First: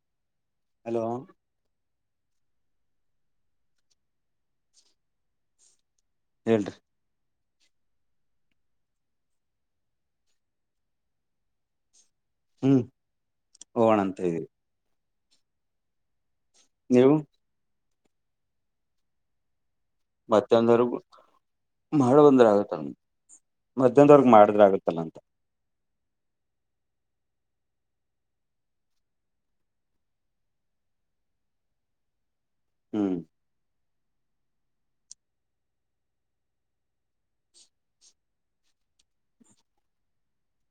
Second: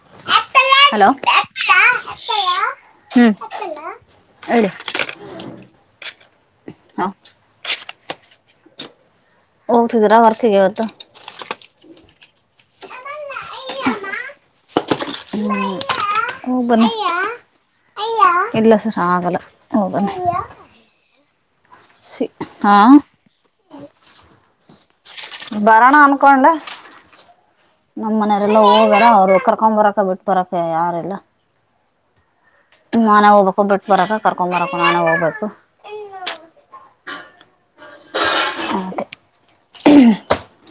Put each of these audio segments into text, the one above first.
[unintelligible] Hello hello. [unintelligible] ಹ್ಮ ಹೇಳ. ಹೇಳ್ರಿ ಹಾ ಹೋಗ್ತಿದೀರಾ ವರ್ಕ್ಗೆ ಇವತ್ತು. ಹ್ಮ್ ಹೋಗಣ ಅಂತ ಇದವಿ. ಹ ಹ ಬನ್ನಿ ನೀವು ಇಲ್ಲ ಸರ್ ಆಗಲ್ಲ ಹೋಗ ಬನ್ನಿ. ಮಧ್ಯಾಹ್ನರ್ ಬು ಮಾಡ ಸಿ ಬಂದ್ರ ಹಾ ಆಗತ್ತ. ಮಧ್ಯಾಹ್ನದ್ ವರ್ಗು ಮಾಡಿದ್ರ ಆಗುತ್ತಲ್ಲ ಅಂತ. ಬರೋಣ ಅನಕೊಂಡೇ. ನಮ್ ಮನೇಯವರೆಲ್ಲ ಹೋಗಾರ ಅವ್ರು ಕರ್ಕ ಬರಕ ಬಿಟ್ಟ ಬರಕ ಯಾರಿಲ್ಲ. ಹ್ಮ್ ನಾನೇ ಹೋಗ್ಬೇಕು ಬಿಟ್ಟು ಬರಕ ಕರ್ಕೊಂಡ್ ಬರಕ ನಾನೆ ಹೋಗ್ಬೇಕು.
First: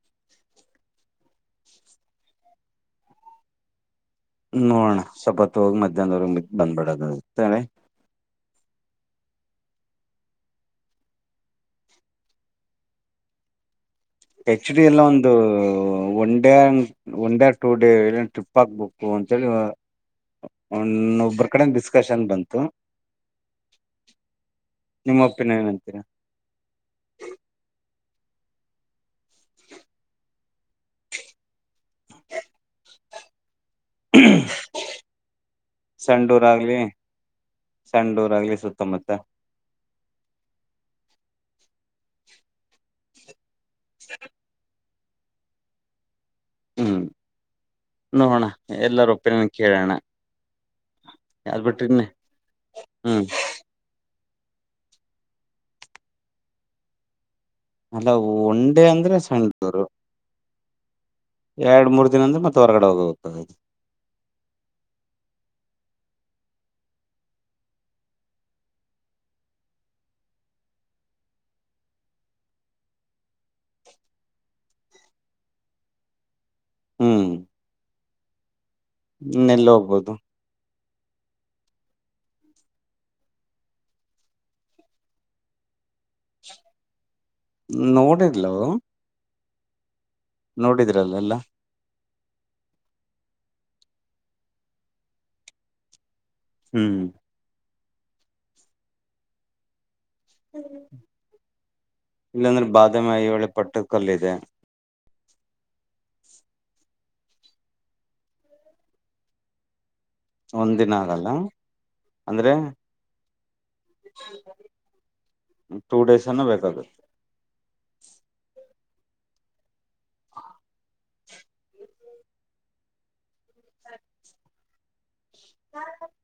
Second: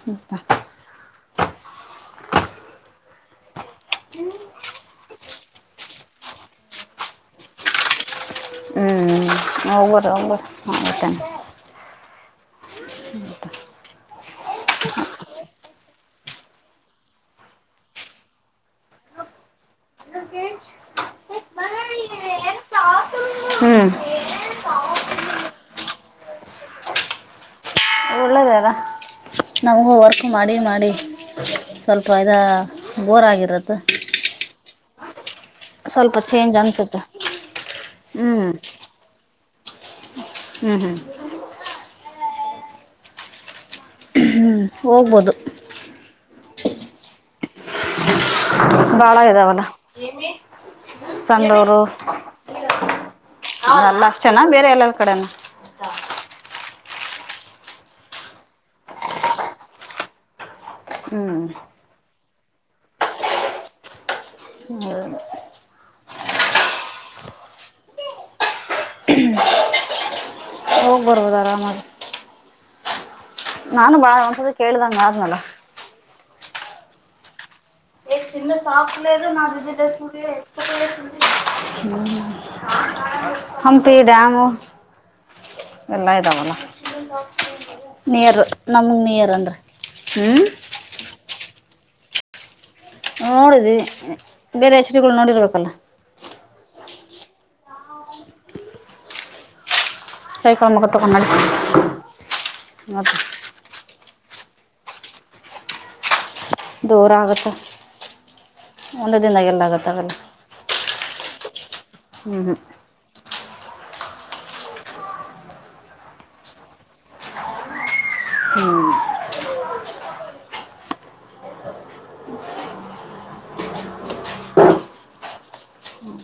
ಹ್ಮ್ ಪ. ನೋಡಣ ಸ್ವಪತ್ತು ಹೋಗ ಮಧ್ಯಾಹ್ನವರೆಗ [unintelligible] ಬಂದ್ಬಿಡೋದ್ ಅಂತೇಳಿ. ಅವರ ಆತಾನೆ. ಹೆಚ್ ಡಿ ಎಲ್ಲಾ ಒಂದು one day one day two day ಏಲ್ಲೆನ ಟ್ರಿಪ್ ಹಾಕ್ಬೇಕು ಅಂತೇಳಿ. ಒನ್ ಒಬ್ರು ಕಡೆಯಿಂದ ಡಿಸ್ಕಷನ್ ಬಂತು. ಹ್ಮ್ ನಿಮ್ಮ ಒಪ್ಪಿನನ ಏನಂತೀರಾ. ಒಳ್ಳದ ಅದಾ. ನಮಗೂ ವರ್ಕ್ ಮಾಡಿ ಮಾಡಿ ಸ್ವಲ್ಪ ಇದ ಬೋರಾಗಿರತ್ತ. [unintelligible] ಸ್ವಲ್ಪ ಸಂಡೂರ ಚೇಂಜ್ ಆಗ್ಲಿ ಅನ್ಸುತ್ತೆ ಸಂಡೂರ ಹ್ಮ್ ಆಗ್ಲಿ ಸುತ್ತಮುತ್ತ ಹ್ಮ್ ಹ್ಮ್ [inaudible] ಹ್ಮ್ ಹೋಗ್ಬೋದು ಹ್ಞ ನೋಡೋಣ ಎಲ್ಲರ ಬಾಳ ಒಪಿನಿಯನ್ ಇದಾವಲ್ಲ ಕೇಳಣ ಯಾರ ಸಂಡೂರು ಬಿಟ್ರ ನೀ ನಾವೆಲ್ಲ ಅಷ್ಟೇನ ಬೇರೆ ಎಲ್ಲರ ಕಡೆನ ಅಲ್ಲ ಒಂಡೆ ಅಂದ್ರೆ ಸಣ್ಣತುರು ಹ್ಮ್ ಯಾಡ್ ಮೂರ್ ದಿನ ಅಂದ್ರೆ ಮತ್ತ ಹೊರಗಡೆ ಹೋಗಬೇಕ ಆಕ್ಕತಿ. ಹ್ಮ ಹೋಗ ಬರ್ಬೋದ ಅರಾಮಾಗಿ. ನಾನು ಭಾಳ ಒಂದ್ಸಲಿ ಕೇಳಿದಂಗ ಮಾಡದ್ನಲ. ಹ್ಮ್ ತಿಂದ್ ಸಾಕಲೆದು ನಾವ ಇನ್ನೆಲ್ಲಿ ವಿಸಿಟದ ಹೋಗ್ಬೋದು ಕುದೆ [unintelligible] ಹಂಪಿ ಡ್ಯಾಮ ಎಲ್ಲಾ ಇದಾವಲ್ಲ ನಿಯರ್ ನೋಡಿರ್ಲ ನಮ್ಗ ನಿಯರ್ ಅಂದ್ರ ಹ್ಞೂ ನೋಡಿದ್ರಲ್ಲ ಎಲ್ಲಾ ನೋಡದ್ವಿ ಬೇರೆ ಎಶ್ರಗಳ ನೋಡಿರ್ಬೇಕಲ್ಲ. ಹ್ಮ್ ಕೈಕಾಲ ಮುಖಾ ತಕ್ಕೊಂಡ ಮಾಡಿ ಕೊಡಿಲ ಇಲ್ಲಾಂದ್ರೆ ಮ ಬಾದಾಮಿ ಐಹೊಳೆ ಪಟ್ಟು ಕಲ್ಲ ಇದೆ. ದೂರಾ ಆಗತ್ತೆ ಒಂದ ದಿನದಾಗ ಎಲ್ಲ ಆಗುತ್ತವೆಲ್ಲ. ಒಂದಿನ ಆಗಲ್ಲ. ಹ್ಮ್ ಟು ಡೇಸ್ ಎನ ಬೇಕ ಅದು. ಹ್ಮ್ [unintelligible]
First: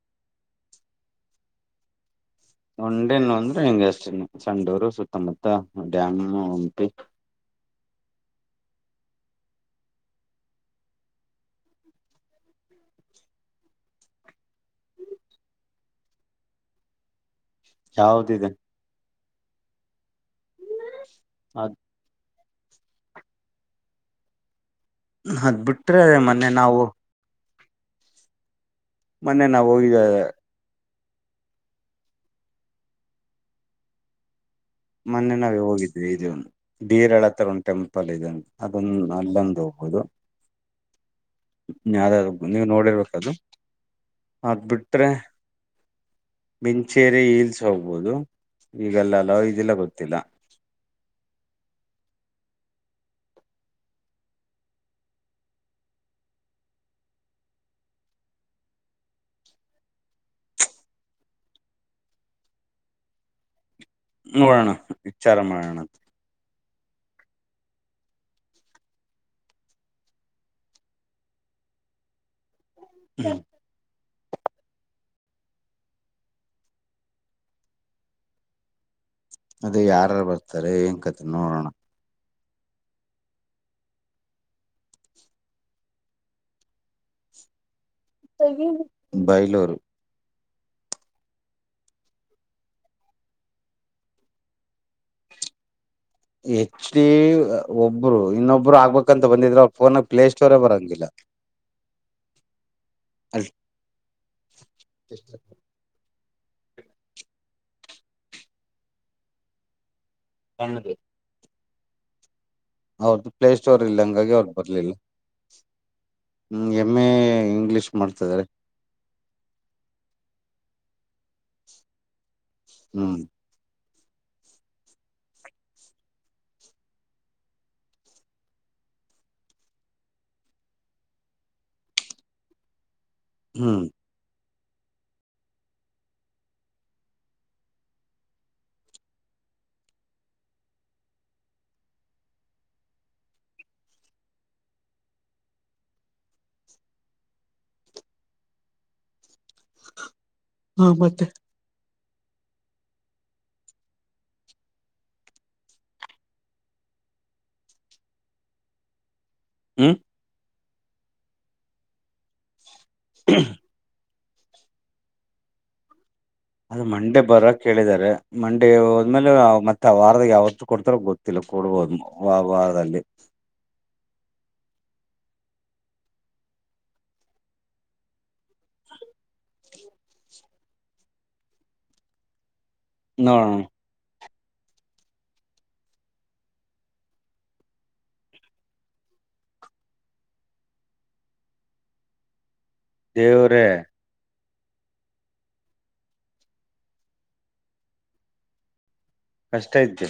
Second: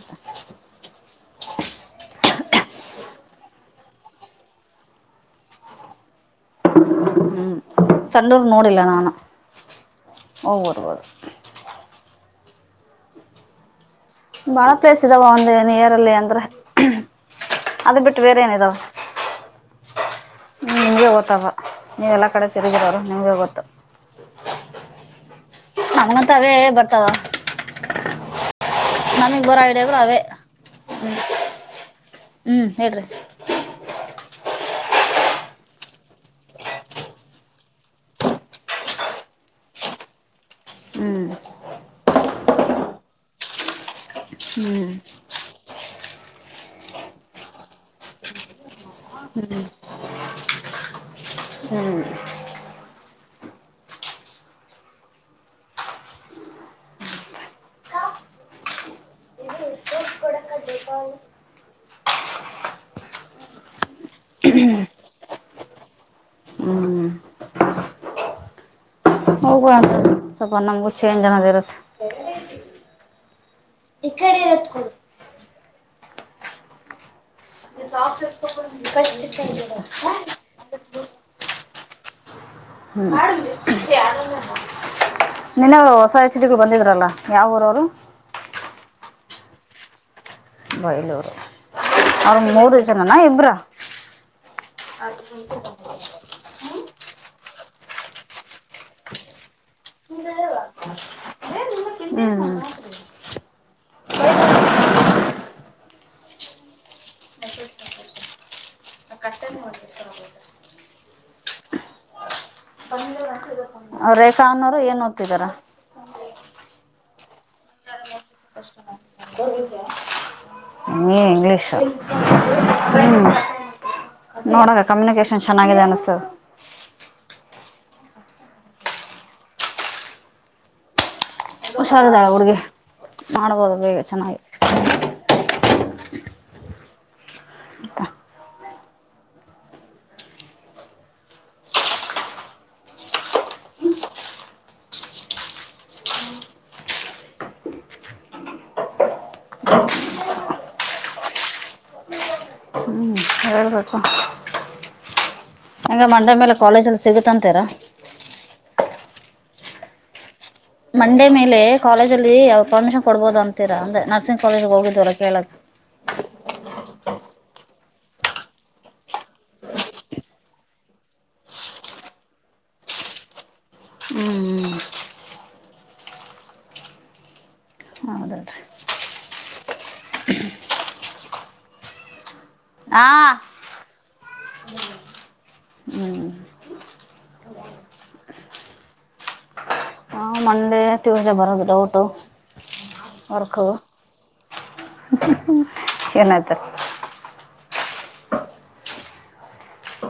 ಒಂಡೆನು ಅಂದ್ರ ನಿಂಗ ಹಚ್ತಿನಿ ಸಂಡೂರು ಸುತ್ತಮುತ್ತ ಡ್ಯಾಮ್ ಹಂಪಿ [unintelligible] ಸಂಡೂರ ನೋಡಿಲ್ಲ ನಾನು ಓಬರಬೇಕ. ಬಾಳ ಪ್ಲೇಸ್ ಇದಾವ ಒಂದ ನಿಯರಲ್ಲಿ ಅಂದ್ರ ಅದ ಬಿಟ್ಟ ಬೇರೆ ಯಾವ್ದಿದೆ ಏನ ಇದಾವ. ನಿಮಗೆ ಗೊತ್ತವ ಅದ್ ನೀವೆಲ್ಲ ಕಡೆ ತಿರಗಿದೊರು ನಿಮಗೆ ಗೊತ್ತ. ಅದ್ ಬಿಟ್ರೆ ನನಗಂತೂ ಮೊನ್ನೆ ಅವೇ ನಾವು ಬರ್ತಾವ. ನನಗ್ ಮೊನ್ನೆ ಬರೋ ನಾವು ಹೋಗಿದ ಐಡಿಯಾಗಳು ಅವೇ ಹ್ಞ ಹ್ಞೂ ಹೇಳ್ರಿ. ಮೊನ್ನೆ ನಾವೇ ಹೋಗಿದ್ವಿ ಇದ ಒಂದ ಡಿರಳ ಹತರ ಒಂದ ಟೆಂಪಲ್ ಇದೆ ಅದನ್ನ ಅಲ್ಲೊಂದು ಹೋಗ್ಬಹುದು. ಹ್ಮ್ ಯಾರ್ಯಾರ್ ನೀವ್ ನೋಡಿರ್ಬೇಕದು ಅದ ಹ್ಮ್ ಬಿಟ್ರೆ ಮಿಂಚೇರಿ ಹಿಲ್ಸ್ ಹೋಗ್ಬೋದು ಈಗ ಅಲ್ಲ ಅಲಾವ ಇದಿಲ ಗೊತ್ತಿಲ್ಲ. ಹ್ಮ್ ನೋಡೋಣ ವಿಚಾರ ಮಾಡಣ. ಹ್ಮ್ ಹೋಗುವಂತ ಸ್ವಪ್ ನಮ್ಗು ಚೇಂಜ್ ಅನದ ಇರುತ್ತ. [unintelligible] [unintelligible] ಈ ಕಡೆ ಎತ್ಕೊ ನಿನ್ ಸಾಕ್ಸ್ ಎತ್ಕೊಂಡ್ ಬಂದಿ ಬಿಸಾಕ್ತೀನಿ ಅದೇ ಯಾರ್ಯಾರು ಬರ್ತಾರೆ ಏನ್ ಕತೆ ನೋಡೋಣ ಹೂ ನೆನ್ನೆ ಹೊಸ ಎಚ್ಡಿಗಳು ಬಂದಿದ್ರಲ್ಲಾ ಯಾವೂರು ಬೈಲೂರು ಬೈಲೂರು ಅವರು ಮೂರು ಜನಾನ ಇಬ್ಬರ ಅದು ಹೆಚ್ ಡಿ ಒಬ್ರು ಇನ್ನೊಬ್ರು ಆಗ್ಬೇಕಂತ ಬಂದಿದ್ರ ಅವ್ರ ಫೋನಾಗ ಪ್ಲೇ ಸ್ಟೋರ್ ಬರಂಗಿಲ್ಲ ಹೂ ಹಲ್ ಕಷ್ಟನೇ [unintelligible] ಅವರದು ಪ್ಲೇ ಸ್ಟೋರ್ ಇಲ್ಲ ಅವ್ರ ಹಂಗಾಗಿ ರೇಖಾ ಅವ್ರು ಅನ್ನೋರು ಬರ್ಲಿಲ್ಲ ಏನ್ ಓದ್ತಿದಾರ ಹೂ ಎಮ್ ಎ ಇಂಗ್ಲೀಷ್ ಮಾಡ್ತಾ ಇದ್ದಾರೆ [unintelligible] ಏ ಇಂಗ್ಲಿಷ್ ಹ್ಮ್ ನೋಡೋಣ ಕಮ್ಯೂನಿಕೇಶನ್ ಚೆನ್ನಾಗಿದೆ ಅನ್ಸುತ್ತೆ ಹುಷಾರಾಗಿದ್ದಾಳ ಹುಡುಗಿ ಮಾಡ್ಬೋದು ಹ್ಮ್ ಬೇಗ ಚೆನ್ನಾಗಿ ಅಂತ ಹೂ ಮತ್ತೆ ಹೂ ಹೇಳ್ಬೇಕು ಅಂಗೆ ಮಂಡ್ಯ ಮೇಲೆ ಕಾಲೇಜ್ ಅಲ್ಲಿ ಸಿಗುತಂತಿರಾ ಹೂ ಮಂಡೇ ಮೇಲೆ ಕಾಲೇಜಲ್ಲಿ ಪರ್ಮಿಷನ್ ಕೊಡ್ಬಹುದು ಅಂತೀರಾ ಅಂದೆ ನರ್ಸಿಂಗ್ ಕಾಲೇಜಿಗೆ ಹೋಗಿದ್ದೀರಾ ಕೇಳಕ್ಕ ಅದು ಮಂಡೆ ಬರೋಕೆ ಹೇಳಿದರೆ ಮಂಡೆ ಆದ್ಮೇಲೆ ಮತ್ತೆ ವಾರದಾಗ ಯಾವತ್ತು ಕೊಡ್ತಾರ ಗೊತ್ತಿಲ್ಲ ಕೊಡಬಹುದು ಆ ವಾರದಲ್ಲಿ ಹೂ ಹೌದಲ್ರಿ ಆ ನೋಡೋಣ ಹೂ ಟೊಯೋಟಿವಿಂದ ಬರೋ ಡೌಟು ಹೊರ್ಕ ದೇವ್ರೇ ಏನಾಯ್ತು ಕಷ್ಟ ಇದೆ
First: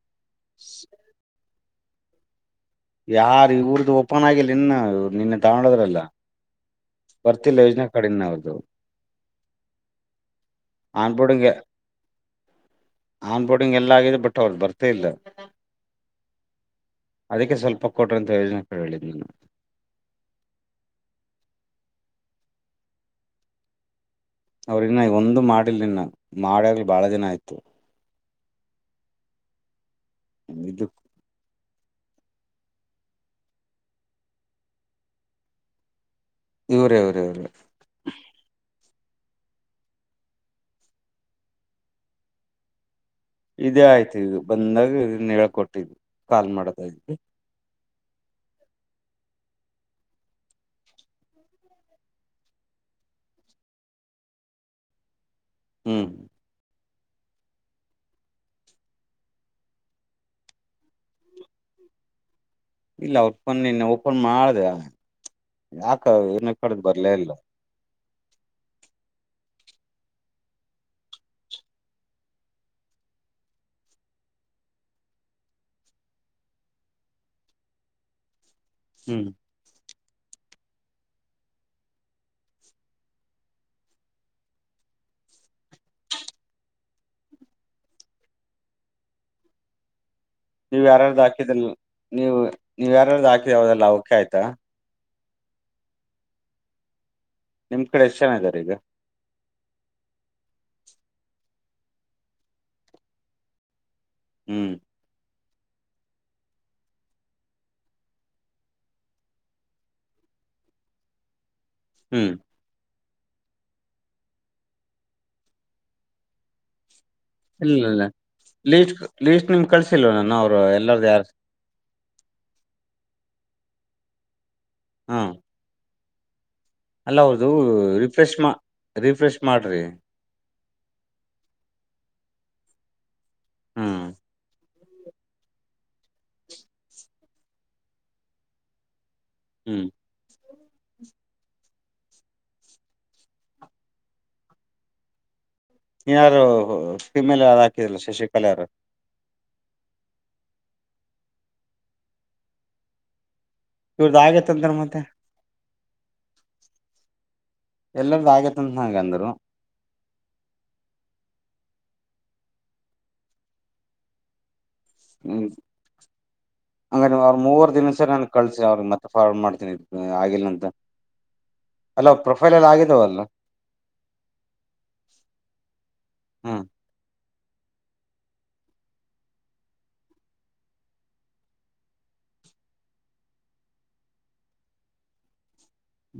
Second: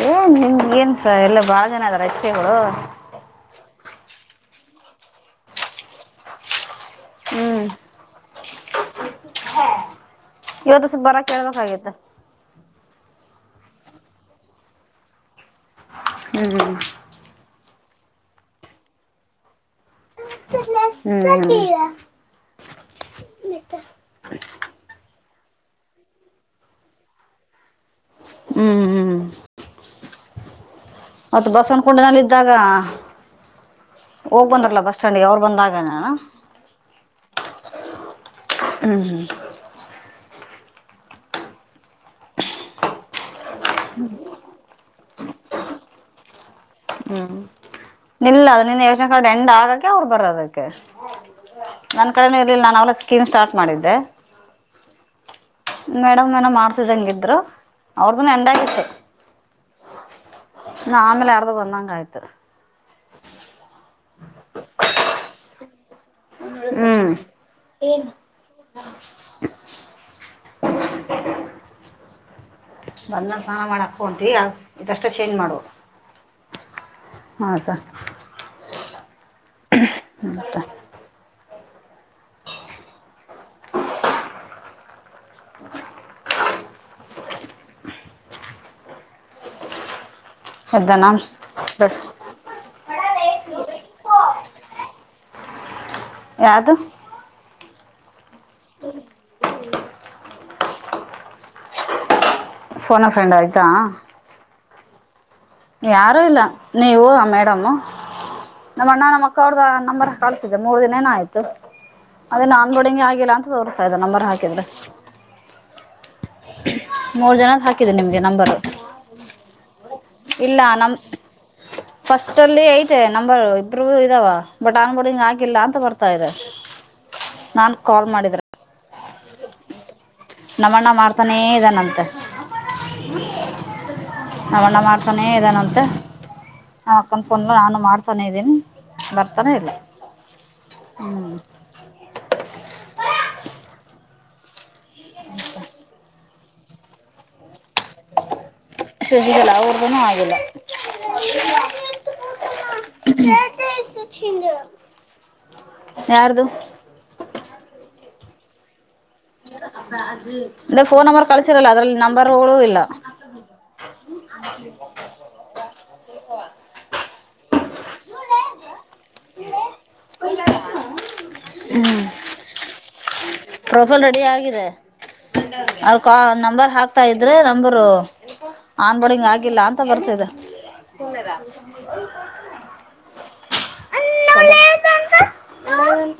ಹೋಗು ಏನ್ ಬಹಳ ಜನ ಇದೆ ಎಚ್ ಪಿ ಗಳು ಯಾರು ಈ ಊರ್ದು ಓಪನ್ ಆಗಿಲ್ಲ ಇನ್ನ ನಿನ್ನೆ ತಗೊಂಡೋದ್ರಲ್ಲ ಹ್ಞೂ ಬರ್ತಿಲ್ಲ ಯೋಜನೆ ಕಡೆಯಿಂದ ಅವ್ರ್ದು ಇವತ್ತು ಸ್ವಲ್ಪ ಆನ್ ಬರಕ್ಕೆ ಬೋರ್ಡಿಂಗ್ ಹೇಳಬೇಕಾಗಿತ್ತು ಆನ್ ಬೋರ್ಡಿಂಗ್ ಎಲ್ಲ ಆಗಿದೆ ಬಟ್ ಅವರು ಬರ್ತ ಇಲ್ಲ ಹೂ ಅದಕ್ಕೆ ಸ್ವಲ್ಪ ಕೊಡು ಅಂತ ಹೇಳಿದ್ದು ಹೂ ಹೂ ಅವ್ರ ಇನ್ನ ಒಂದು ಮಾಡಿಲ್ಲ ಇನ್ನ ಮಾಡಿ ಆಗಲೇ ಬಾಳ ದಿನ ಆಯ್ತು ಹ್ಮ್ ಹ್ಮ್ [unintelligible] ಮತ್ ಬಸವನಕುಂಡನಲ್ಲಿ ಇದ್ದಾಗ ಹೋಗಿ ಬಂದರಲ್ಲ ಬಸ್ ಸ್ಟ್ಯಾಂಡ್ಗೆ ಅವರು ಬಂದಾಗ [unintelligible] ಇವರೇ ಅವರೇ ಅವರೇ ಹ್ಮ ಹ್ಮ ಇದೇ ಆಯ್ತು ಇದು ಬಂದಾಗ ಇದನ್ ಹೇಳ್ಕೊಟ್ಟಿದ್ ಕಾಲ್ ಮಾಡದು. ಹ್ಮ ನಿಲ್ಲ ನಿನ್ನೆ [unintelligible] ಎಂಡ್ ಆಗಕೆ ಅವ್ರು ಬರದಕ್ಕೆ ನನ್ ಕಡೆನು ಇರ್ಲಿಲ್ಲ ನಾವ್ ಅವಲೆ ಸ್ಕೀಮ್ ಸ್ಟಾರ್ಟ್ ಮಾಡಿದ್ದೆ. ಹ್ಮ್ ಮೇಡಮ್ ಏನ ಮಾಡ್ತಿದಂಗಿದ್ರು ಅವ್ರ್ದುನು ಎಂಡಾಗಿತ್ತು. ನ ಆಮೇಲ್ ಯಾರ್ದೊ ಬಂದಂಗ್ ಆಯ್ತು. ಇಲ್ಲ [unintelligible] ಓಪನ್ ಮಾಡ್ದೆ ಯಾಕ ಏನ ಕಡ್ದ ಬರ್ಲೆ ಇಲ್ಲ. ಏನು? ಬಂದ ಸಾನ ಮಾಡಕ್ಹೊಂಟಿ ಇದಷ್ಟೇ ಚೇಂಜ್ ಮಾಡು. ಹಾ ಸ ಹ್ಮ ಮತ್ತ? ನೀವ್ ಯಾರ್ ಎದ್ದನ ಯಾರ್ದ್ ಹಾಕಿದ್ರಿಲ್ ನೀವು ನೀವು ಯಾರ್ ಯಾರ್ದ್ ಹಾಕಿದವರ್ದೆಲ್ಲ ಓಕೆ ಆಯ್ತಾ? ಯಾವ್ದು? ನಿಮ್ ಕಡೆ ಎಷ್ಟ ಜನ ಇದಾರೆ ಈಗ? ಫೋನ ಅ ಫ್ರೆಂಡ್ ಆಯ್ತಾ? ಹ್ಮ ಯಾರು ಇಲ್ಲ ನೀವು ಆ ಮೇಡಮು ನಮ್ಮ ಅಣ್ಣ ನಮ್ಮ ಅಕ್ಕ ಅವ್ರ್ದ ನಂಬರ್ ಕಳ್ಸಿದ್ದೆ ಮೂರ್ ದಿನೇನ ಆಯ್ ತು ಹ್ಮ್ ಅದೆನೋ ಆನ್ಬೋಡಿಂಗೆ ಆಗಿಲ್ಲ ಅಂತ್ ತೋರ್ಸ್ತಾ ಇದೆ ನಂಬರ್ ಹಾಕಿದ್ರೆ? ಮೂರ್ ಜನದ್ ಹಾಕಿದೆ ನಿಮ್ಗೆ ನಂಬರ್. ಲೀಸ್ಟ ನಿಮ್ಗ ಕಳ್ಸಿಲ್ವ ನಾನು ಅವರು ಎಲ್ಲರದು ಯಾರ್ದ್ ಫಸ್ಟ ಅಲ್ಲಿ ಐತೆ ನಂಬರ್ ಇಬ್ರುದು ಇದಾವ ಬಟ್ ಹಾ ಆನ್ಬೋಡಿಂಗ್ ಹಾಕಿಲ್ಲ ಅಂತ ಬರ್ತ್ [unintelligible] ಅಲ್ಲ ಅದು ರಿಫ್ರೆಷ್ ಮಾ ರಿಫ್ರೆಶ್ ಮಾಡ್ರಿ. ನಮ್ಮಣ್ಣ ಮಾಡ್ತಾನೆ ಇದಾನಂತೆ. ಹ್ಮ ನಮಣ್ಣ ಮಾಡ್ತಾನೇ ಇದಾನಂತೆ ನಮ್ ಅಕ್ಕನ್ ಫೋನ್ನು ನಾನು ಮಾಡ್ತಾನೆ ಇದ್ದೀನಿ. ಬರ್ತನೆ ಇಲ್ಲ ಹ್ಮ್ ಹ್ಮ [inaudible] ಯಾರು ಫೀಮೇಲ್ ಯಾರೊ ಹಾಕಿದ್ರಲ್ಲ ಶಶಿಕಲ ಅವ್ರು ಶಶಿಕಲಾ ಅವ್ರ್ದುನು ಆಗಿಲ್ಲ. ಇವ್ರದ್ದು ಆಗೇತಂದ್ರ ಮತ್ತೆ ಯಾರ್ದು? ಎಲ್ಲರದು ಆಗ್ಯತ ಅಂತ ನಂಗಂದ್ರು. ಅದೆ ಫೋನ್ ನಂಬರ್ ಕಳಸಿರಲ್ಲ ಅದ್ರಲ್ಲಿ ನಂಬರ್ ಗಳು ಇಲ್ಲ? [inaudible] ಹ್ಮ ಹಂಗಾರೆ ನೀವ್ ಅವ್ರರು ಮೂವರ್ [unintelligible] ನನ್ಗ ಕಳ್ಸಿ ಅವ್ರಿಗೆ ಮತ್ತೆ ಫೋರ್ವರ್ಡ್ ಮಾಡ್ತೀನಿ ಆಗಿಲ್ಲ ಅಂತ. ಹ್ಮ್ ಅಲ್ಲ ಪ್ರೊಫೈಲ್ ಎಲ್ಲ ಆಗಿದಾವಲ್ಲ? ಪ್ರೊಫೈಲ್ ರೆಡಿ ಆಗಿದೆ ಅವ್ಕ ಹ್ಮ್ ನಂಬರ್ ಹಾಕ್ತಾ ಇದ್ರೆ ನಂಬರು ಆನ್ ಬೋರ್ಡಿಂಗ್ ಆಗಿಲ್ಲ ಅಂತ ಬರ್ತಿದೆ. [unintelligible] [unintelligible]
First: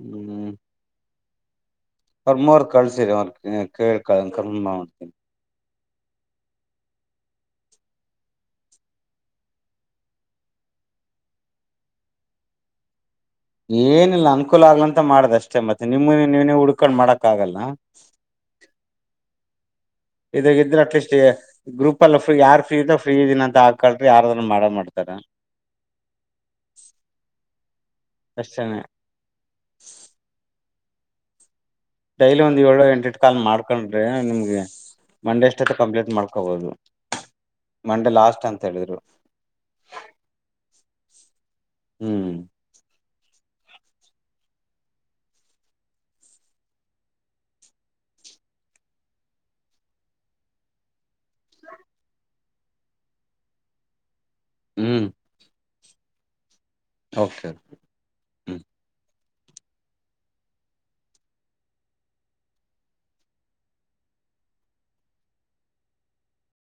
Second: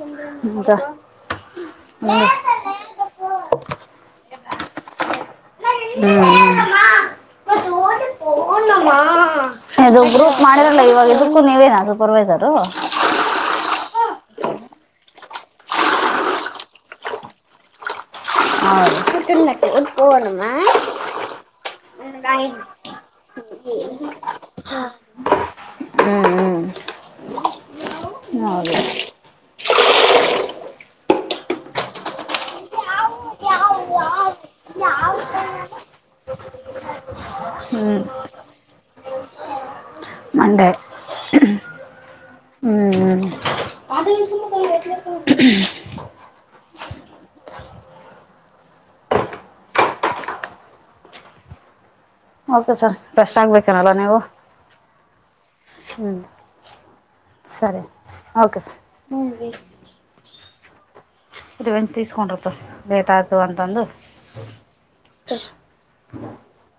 ಹ್ಮ್ ಹಿಂಗ. [unintelligible] ಮೊರ್ ಕಳ್ಸಿರಿ ಅವ್ರು ಕೇಳ್ [unintelligible] ಮಾಡ್ತೀನಿ. ಹ್ಮ್ ಹ್ಮ್. ಇದು ಗ್ರೂಪ್ ಮಾಡಿದರಲ್ಲ ಇವಾಗ ಇದಕ್ಕು ನೀವೇನ ಸೂಪರ್ವೈಸರು. ಏನಿಲ್ಲ ಅನುಕೂಲ ಆಗ್ಲಂತ ಮಾಡದಷ್ಟೇ ಮತ್ತೆ ನಿಮ ನೀವನೇ ಹುಡ್ಕೊಂಡ್ ಮಾಡಕ್ ಆಗಲ್ಲ. ಹೌದ. [unintelligible] ಇದಾಗ ಇದ್ರೆ ಅಟ್ಲೀಸ್ಟೇ. ಗ್ರೂಪ್ ಅಲ್ಲೂ ಫ್ರೀ ಹ್ಮ್ ಯಾರ್ ಫ್ರೀ ಇದ ಫ್ರೀ ಇದೀನ ಅಂತ ಹಾಕಲ್ರಿ ಯಾರದ್ರ ಮಾಡ ಮಾಡ್ತಾರ. ಹ್ಮ್ ಹ್ಮ್. ಎಷ್ಟನೆ. ಡೈಲಿ ಒಂದ್ ಏಳ ಎಂಟಟೆ. ಕಾಲ್ ಮಾಡ್ಕೊಂಡ್ರೆ ನಿಮ್ಗೆ ಮಂಡೇ ಅಷ್ಟತ್ತ ಕಂಪ್ಲೀಟ್ ಮಾಡ್ಕೊಬೋದು. ಹ್ಮ್ ಮಂಡೆ ಲಾಸ್ಟ್ ಅಂತ ಹೇಳಿದ್ರು. ಮಂಡೆ. ಹ್ಮ್ ಹ್ಮ್ ಹ್ಮ್. [unintelligible] ಹೌದಾ ಸರ್ ಫ್ರೆಶ್ ಆಗ್ಬೇಕೇನಲ್ಲ ನೀವು. ಹ್ಮ್ ಹ್ಮ ಓಕೆ ಸರಿ ಹ್ಮ್ ಓಕೆ ಸರ್. [unintelligible] ಇದುವೆನ್ಚ ತಿಸ್ಕೊಂಡಿರ್ತ ಲೇಟ್ ಆಗ್ತದಂತ ಅಂದು.